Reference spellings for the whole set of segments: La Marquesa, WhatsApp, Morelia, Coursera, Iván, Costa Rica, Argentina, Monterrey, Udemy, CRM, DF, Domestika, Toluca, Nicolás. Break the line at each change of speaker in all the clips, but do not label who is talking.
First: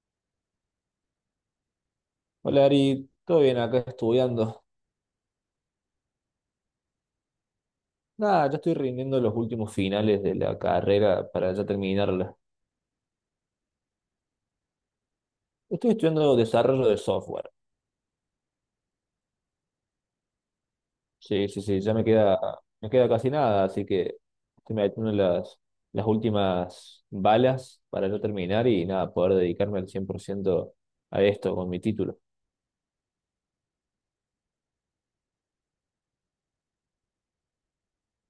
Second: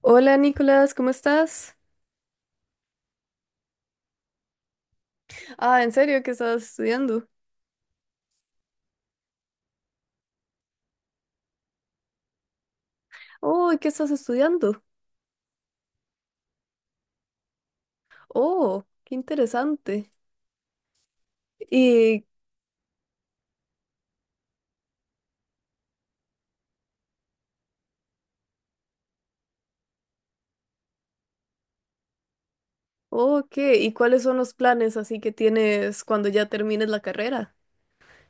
Hola Nicolás, ¿cómo estás?
Hola Ari, todo bien acá estudiando.
Ah, ¿en serio qué estás estudiando?
Nada, ya estoy rindiendo los últimos finales de la carrera para ya terminarla.
Oh, ¿qué estás estudiando?
Estoy estudiando desarrollo de software.
Oh, qué interesante.
Sí, sí, sí, ya
Y,
me queda casi nada, así que estoy metiendo las últimas balas para ya terminar y nada, poder dedicarme al 100% a esto con mi título.
oh, ¿qué? ¿Y cuáles son los planes así que tienes cuando ya termines la carrera?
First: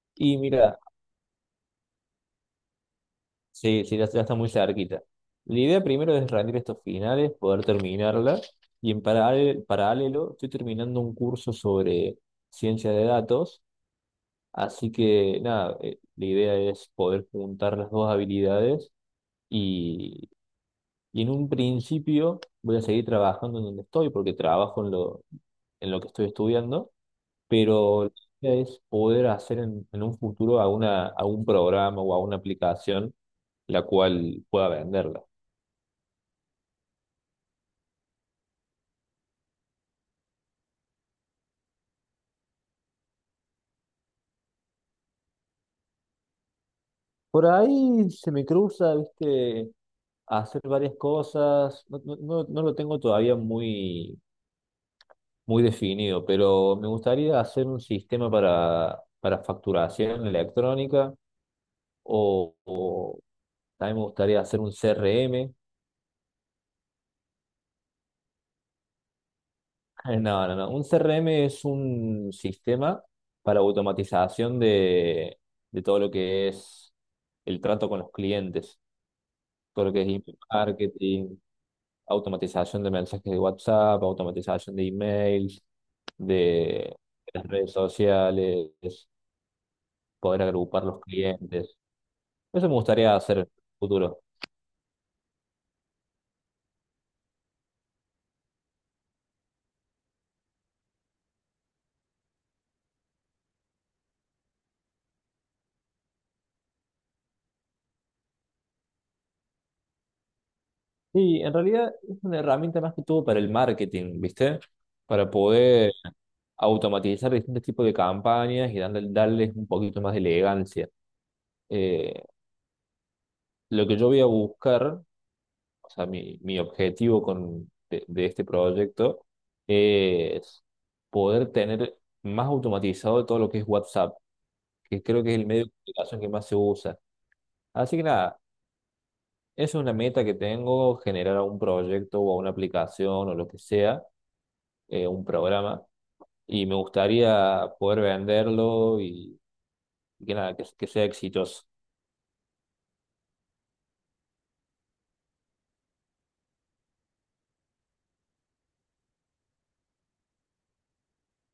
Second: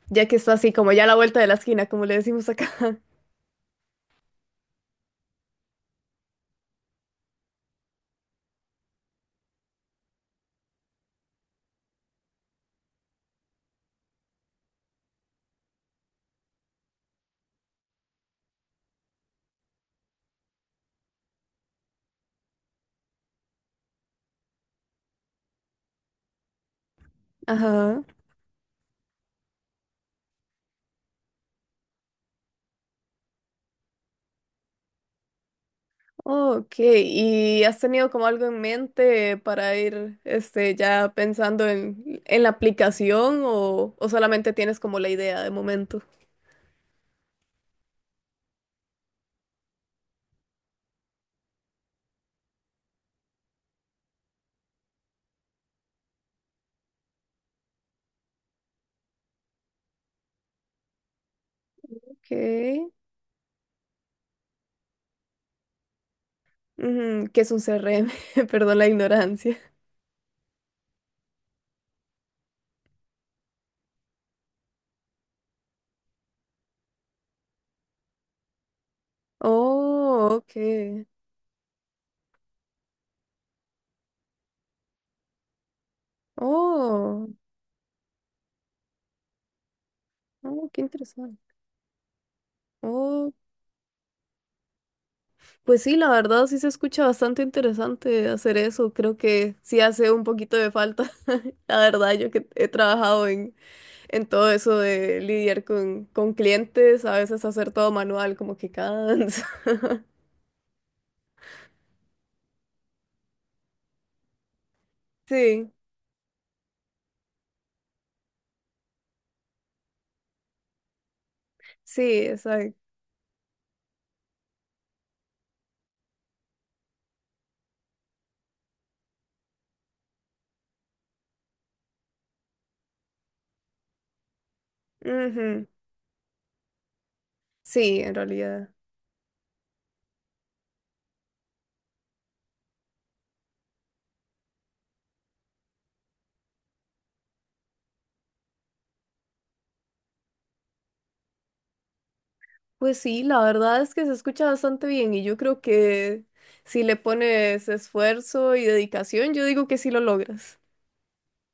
Ya que
Y
está así
mira,
como ya a la vuelta de la esquina, como le decimos acá.
sí, sí, ya, ya está muy cerquita. La idea primero es rendir estos finales, poder terminarla. Y paralelo, estoy terminando un curso sobre ciencia de datos. Así que nada, la idea es poder juntar las dos habilidades. Y, y en un principio voy a seguir trabajando en donde estoy, porque trabajo en lo que estoy estudiando.
Ajá.
Pero la idea es poder hacer en un futuro alguna, algún programa o alguna aplicación la cual pueda venderla.
Oh, ok. ¿Y has tenido como algo en mente para ir, este, ya pensando en la aplicación o solamente tienes como la idea de momento?
Por ahí se me cruza, viste, hacer varias cosas. No, no lo tengo todavía muy, muy definido, pero me gustaría hacer un sistema para facturación electrónica
Ok.
o también me gustaría hacer un CRM.
Ujú. ¿Qué es un CRM? Perdón la ignorancia.
No, no, no. Un CRM es un sistema para automatización de todo lo que es el trato con los clientes. Todo lo que es
Oh,
email
ok.
marketing, automatización de mensajes de WhatsApp, automatización de emails, de
Oh,
las redes sociales, poder
oh, qué
agrupar los
interesante.
clientes. Eso me gustaría
Oh,
hacer en el futuro.
pues sí, la verdad sí se escucha bastante interesante hacer eso. Creo que sí hace un poquito de falta. La verdad, yo que he trabajado en todo eso de lidiar con clientes, a veces hacer todo manual, como que cansa.
Y en realidad es una herramienta más que todo para el marketing, ¿viste? Para
Sí,
poder automatizar distintos tipos de campañas y darles un poquito más de elegancia.
sí,
Eh,
exacto.
lo que yo voy a buscar, o sea, mi objetivo de este proyecto es poder tener más automatizado todo lo que es WhatsApp, que creo que es el medio
Ujú.
de comunicación que más se usa. Así
Sí,
que
en
nada,
realidad.
eso es una meta que tengo, generar un proyecto o una aplicación o lo que sea, un programa, y me gustaría poder venderlo y que nada, que sea exitoso.
Pues sí, la verdad es que se escucha bastante bien y yo creo que si le pones esfuerzo y dedicación, yo digo que sí lo logras.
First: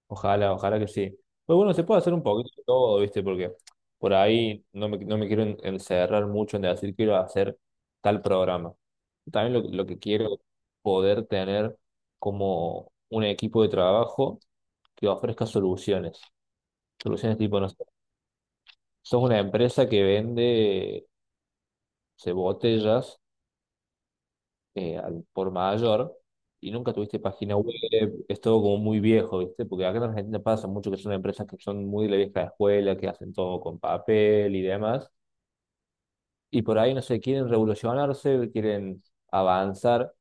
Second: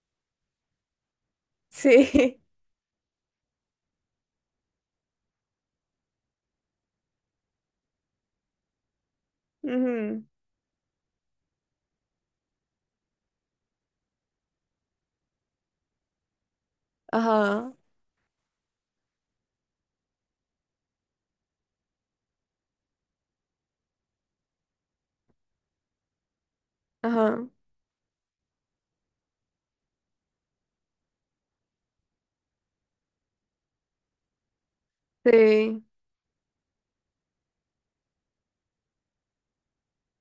Ojalá, ojalá que sí. Pero bueno, se puede hacer un
Sí.
poquito de todo, ¿viste? Porque por ahí no me quiero encerrar mucho en decir quiero hacer tal programa. También lo que
Ujú.
quiero es poder tener como un equipo de trabajo que ofrezca soluciones. Soluciones tipo, no
Ajá,
sé, sos una empresa que vende, no sé, botellas, al por mayor y nunca tuviste
ajá.
página web, es todo como muy viejo, ¿viste? Porque acá en Argentina pasa mucho que son empresas que son muy de la vieja escuela, que hacen todo con papel y demás,
Sí.
y por ahí, no sé, quieren revolucionarse, quieren avanzar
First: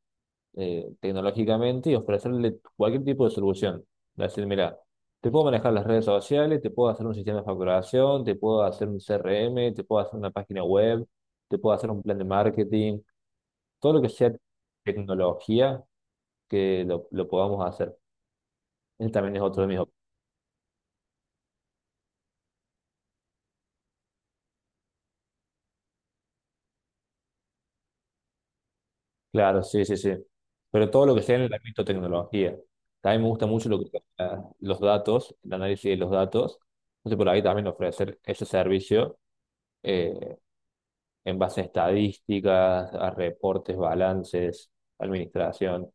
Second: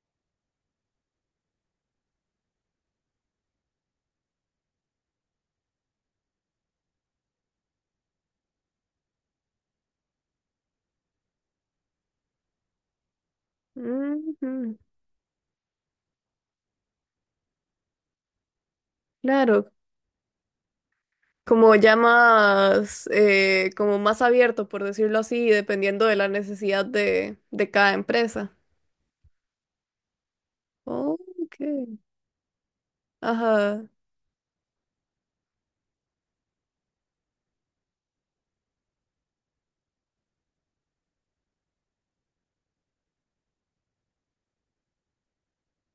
tecnológicamente y ofrecerle cualquier tipo de solución. Decir, mira, te puedo manejar las redes sociales, te puedo hacer un sistema de facturación, te puedo hacer un CRM, te puedo hacer una página web, te puedo hacer un plan de marketing, todo lo que sea
Ujú.
tecnología que lo podamos hacer. Ese también es otro de
Claro,
mis...
como ya más, como más abierto, por decirlo así, dependiendo de la necesidad de cada empresa.
Claro, sí, sí, sí. Pero todo lo
Ok.
que sea en el ámbito de tecnología. También me gusta mucho lo
Ajá.
que los datos, el análisis de los datos. Entonces, por ahí también ofrecer ese servicio, eh, en base a estadísticas, a reportes, balances, administración.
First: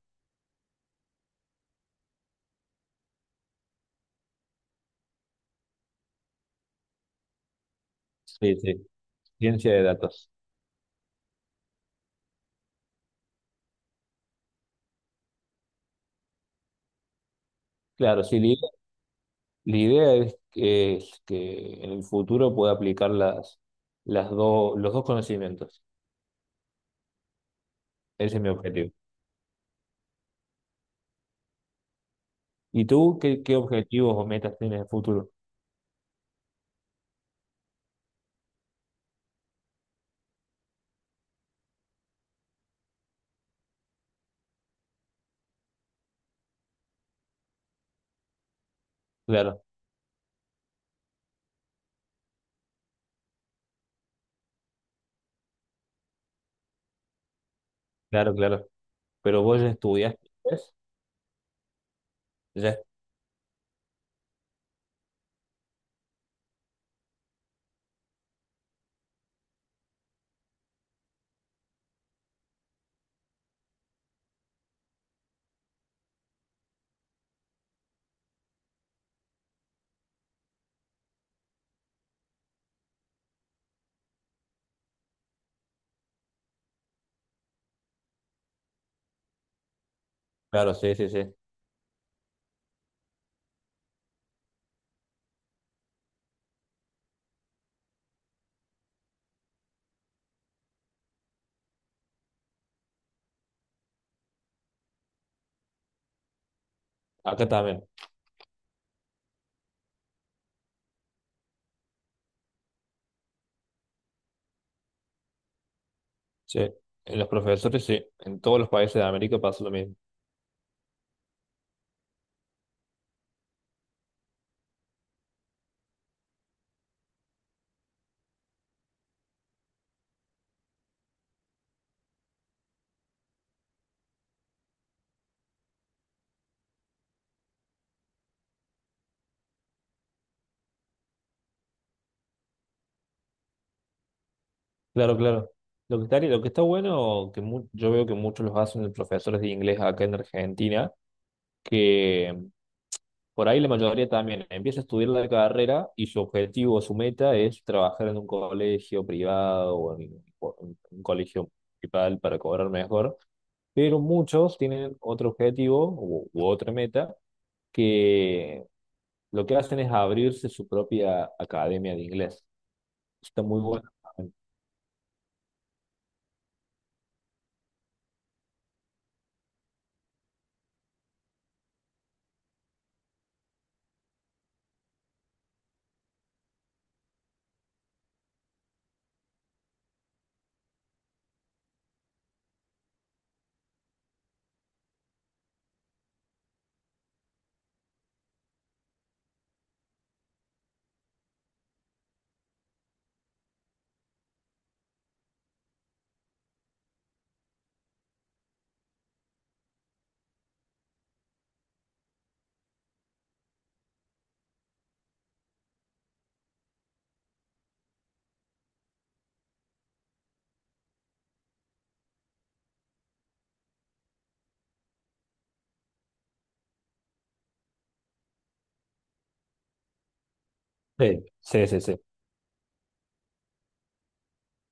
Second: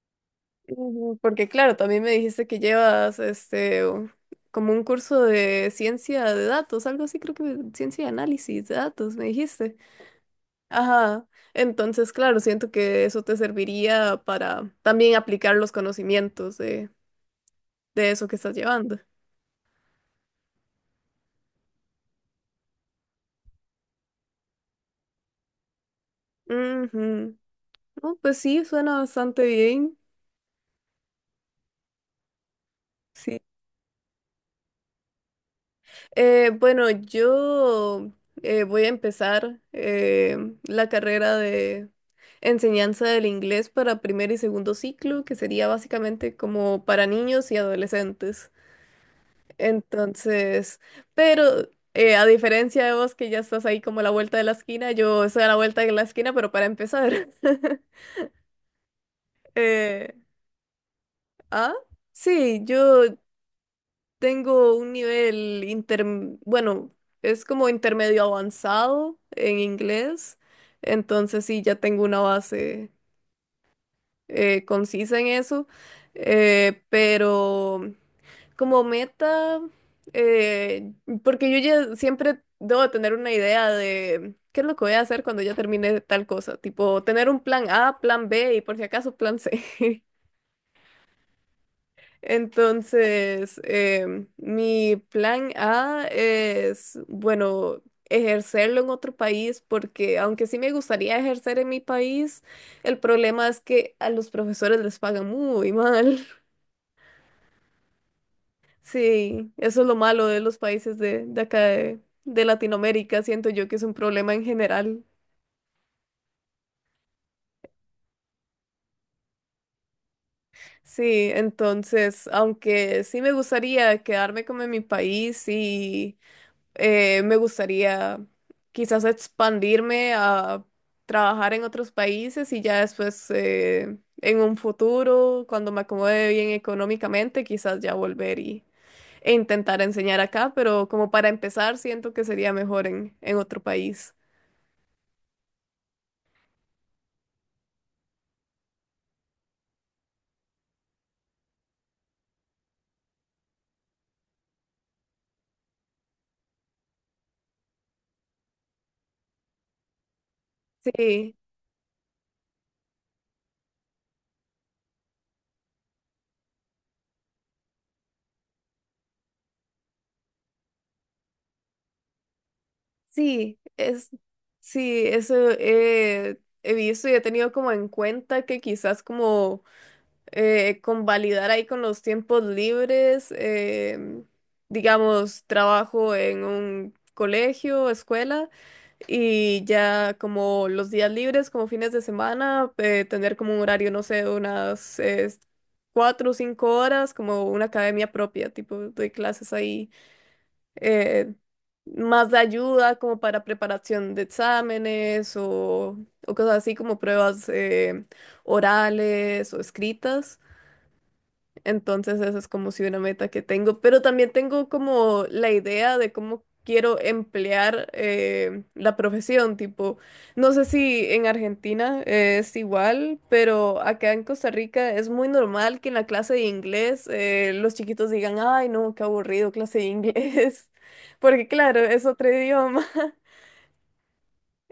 Ujú. Porque claro, también me dijiste que llevas como un curso de ciencia de datos, algo así creo que ciencia de
Sí,
análisis de
sí,
datos, me
ciencia
dijiste.
de datos.
Ajá. Entonces, claro, siento que eso te serviría para también aplicar los conocimientos de
Claro,
eso que
sí,
estás llevando.
la idea es es que en el futuro pueda aplicar las dos los dos conocimientos.
Ujú. No,
Ese
pues
es mi
sí,
objetivo.
suena bastante bien.
Y tú,
Sí,
¿qué objetivos o metas tienes de futuro?
Bueno, yo voy a empezar la carrera de enseñanza del inglés para primer y segundo ciclo, que sería básicamente como para niños y adolescentes.
Claro,
Entonces, pero a diferencia de vos que ya estás ahí como a la vuelta de la esquina, yo estoy a la vuelta de la esquina, pero para empezar.
claro, claro. Pero vos ya
Eh,
estudiaste inglés,
ah, sí,
ya,
yo tengo un nivel bueno, es como intermedio avanzado en inglés, entonces sí, ya tengo una base concisa en eso, pero como meta, eh, porque yo ya siempre debo tener una idea de qué es lo que voy a hacer cuando ya termine tal cosa, tipo tener un plan A, plan B y por si acaso plan C.
claro, sí, sí, sí.
Entonces, mi plan A es, bueno, ejercerlo en otro país, porque aunque sí me gustaría ejercer en mi país, el problema es que a los profesores les pagan muy mal.
Acá también,
Sí, eso es lo malo de los países de acá de Latinoamérica, siento yo que es un problema en general.
sí. En los profesores, sí. En todos los países de América pasa lo mismo.
Sí, entonces, aunque sí me gustaría quedarme como en mi país y me gustaría quizás expandirme a trabajar en otros países y ya después en un futuro, cuando me acomode bien económicamente, quizás ya volver y, e intentar enseñar acá, pero como para empezar siento que sería mejor en otro país.
Claro, claro. Lo que está bueno, que yo veo que muchos los hacen de profesores de inglés acá en Argentina, que por ahí la mayoría también empieza a estudiar la carrera y su objetivo o su meta es trabajar en un colegio privado o en un
Sí,
colegio municipal para cobrar mejor. Pero muchos tienen otro objetivo u otra meta que lo que hacen es abrirse su propia academia de inglés. Está
sí,
muy bueno.
sí, eso he visto y he tenido como en cuenta que quizás como convalidar ahí con los tiempos libres, digamos, trabajo en un colegio, escuela, y ya como los días libres, como fines de semana, tener como un horario, no sé, unas 4 o 5 horas, como una academia propia, tipo, doy clases ahí, eh, más de ayuda como para preparación de exámenes o cosas así como pruebas orales o escritas. Entonces esa es como si una meta que tengo, pero también tengo como la idea de cómo quiero emplear la profesión, tipo, no sé si en Argentina es igual, pero acá en Costa Rica es muy normal que en la clase de inglés los chiquitos digan, ay, no, qué aburrido clase de inglés,
Sí,
porque
sí,
claro,
sí, sí.
es otro idioma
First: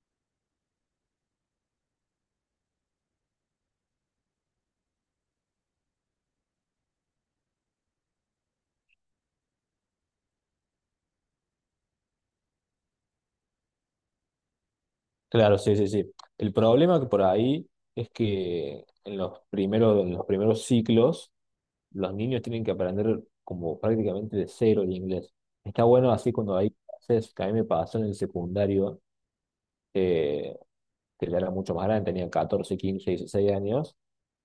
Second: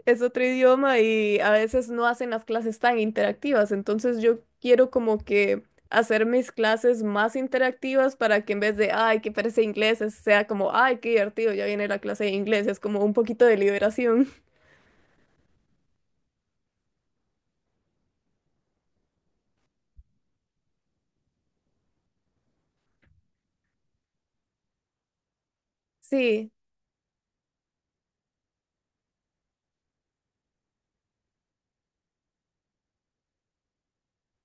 es otro idioma y a veces no hacen las clases tan interactivas. Entonces yo quiero como que hacer mis clases más interactivas para que en vez de, ay, qué parece inglés, sea como, ay, qué divertido, ya viene la clase de inglés. Es como un poquito de liberación.
Claro, sí, sí, sí. El problema que por ahí es que en en los primeros ciclos los niños tienen que aprender como prácticamente de cero el inglés. Está bueno así
Sí,
cuando hay clases, que a mí me pasó en el secundario, eh, que ya era mucho más grande, tenía 14, 15, 16 años,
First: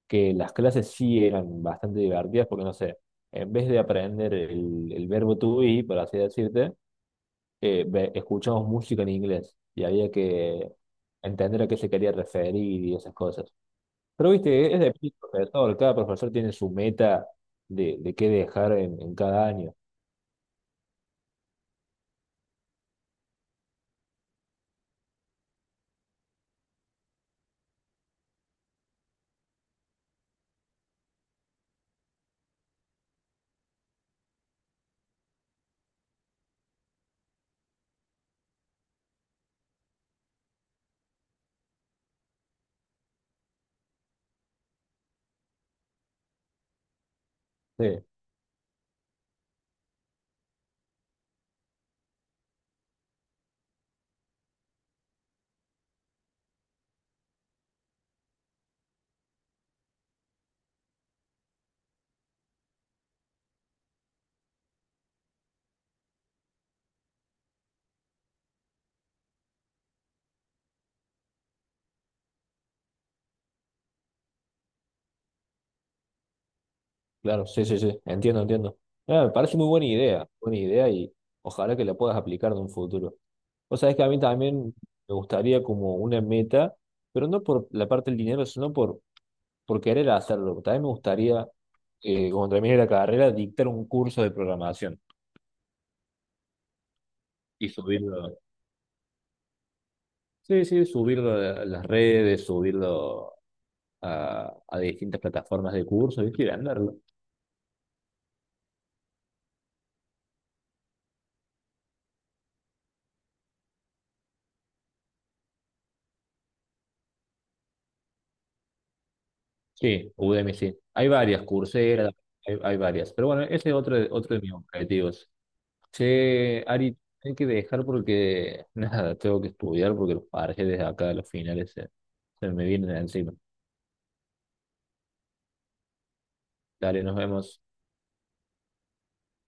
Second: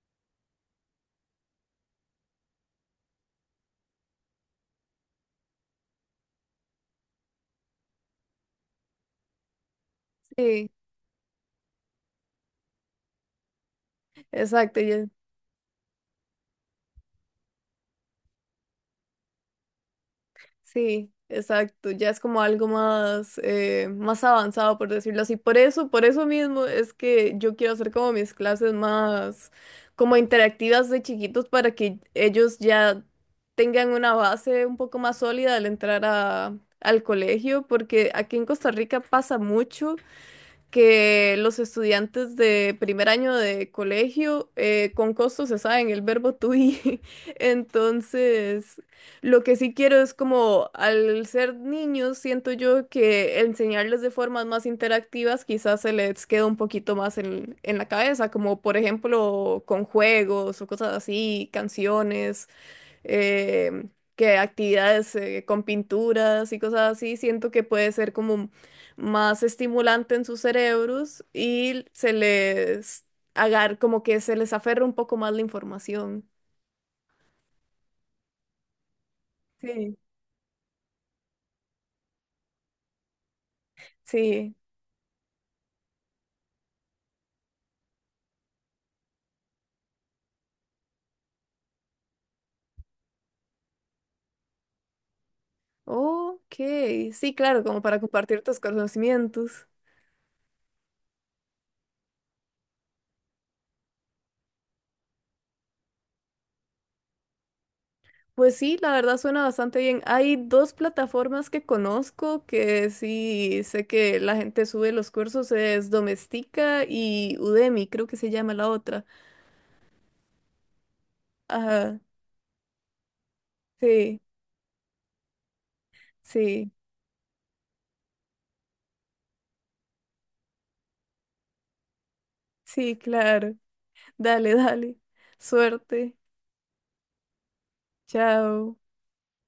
que las clases sí eran bastante divertidas porque, no sé, en vez de aprender el verbo to be, por así decirte, escuchamos música en inglés y había
sí,
que entender a qué se quería referir y esas cosas. Pero, viste,
exacto.
es de profesor, cada profesor tiene su meta de qué dejar en cada año.
Sí, exacto, ya es como algo más, más avanzado, por decirlo así. Por eso mismo es que yo quiero hacer como mis clases más como interactivas de chiquitos para que ellos ya tengan una base un poco más sólida al entrar a, al colegio, porque aquí en Costa Rica pasa mucho que los estudiantes de primer año de colegio con costo se saben el verbo to be.
Sí,
Entonces, lo que sí quiero es como al ser niños, siento yo que enseñarles de formas más interactivas quizás se les queda un poquito más en la cabeza, como por ejemplo con juegos o cosas así, canciones eh, que actividades con pinturas y cosas así, siento que puede ser como más estimulante en sus cerebros y se les agar como que se les aferra un poco más la información.
claro, sí, sí, sí, entiendo, entiendo. Ah, me parece muy buena
Sí.
idea, buena idea, y ojalá que la puedas aplicar en un futuro. O sea, es que a mí
Sí.
también me gustaría como una meta, pero no por la parte del dinero, sino por querer hacerlo. También me gustaría, cuando termine la carrera, dictar un curso de programación
Ok, sí, claro,
y
como para
subirlo.
compartir tus conocimientos.
Sí, sí, subirlo a las redes, subirlo a distintas plataformas de curso, ¿viste? Y venderlo.
Pues sí, la verdad suena bastante bien. Hay dos plataformas que conozco que sí sé que la gente sube los cursos, es Domestika y Udemy, creo que se llama la otra.
Sí, Udemy, sí. Hay varias,
Ajá,
Coursera, hay varias. Pero bueno, ese es otro,
sí,
otro de mis objetivos. Che,
sí,
Ari, hay que dejar porque nada, tengo que estudiar porque los parciales de acá, los finales se, se me vienen
sí,
encima.
claro. Dale, dale. Suerte.
Dale, nos vemos.
Chao.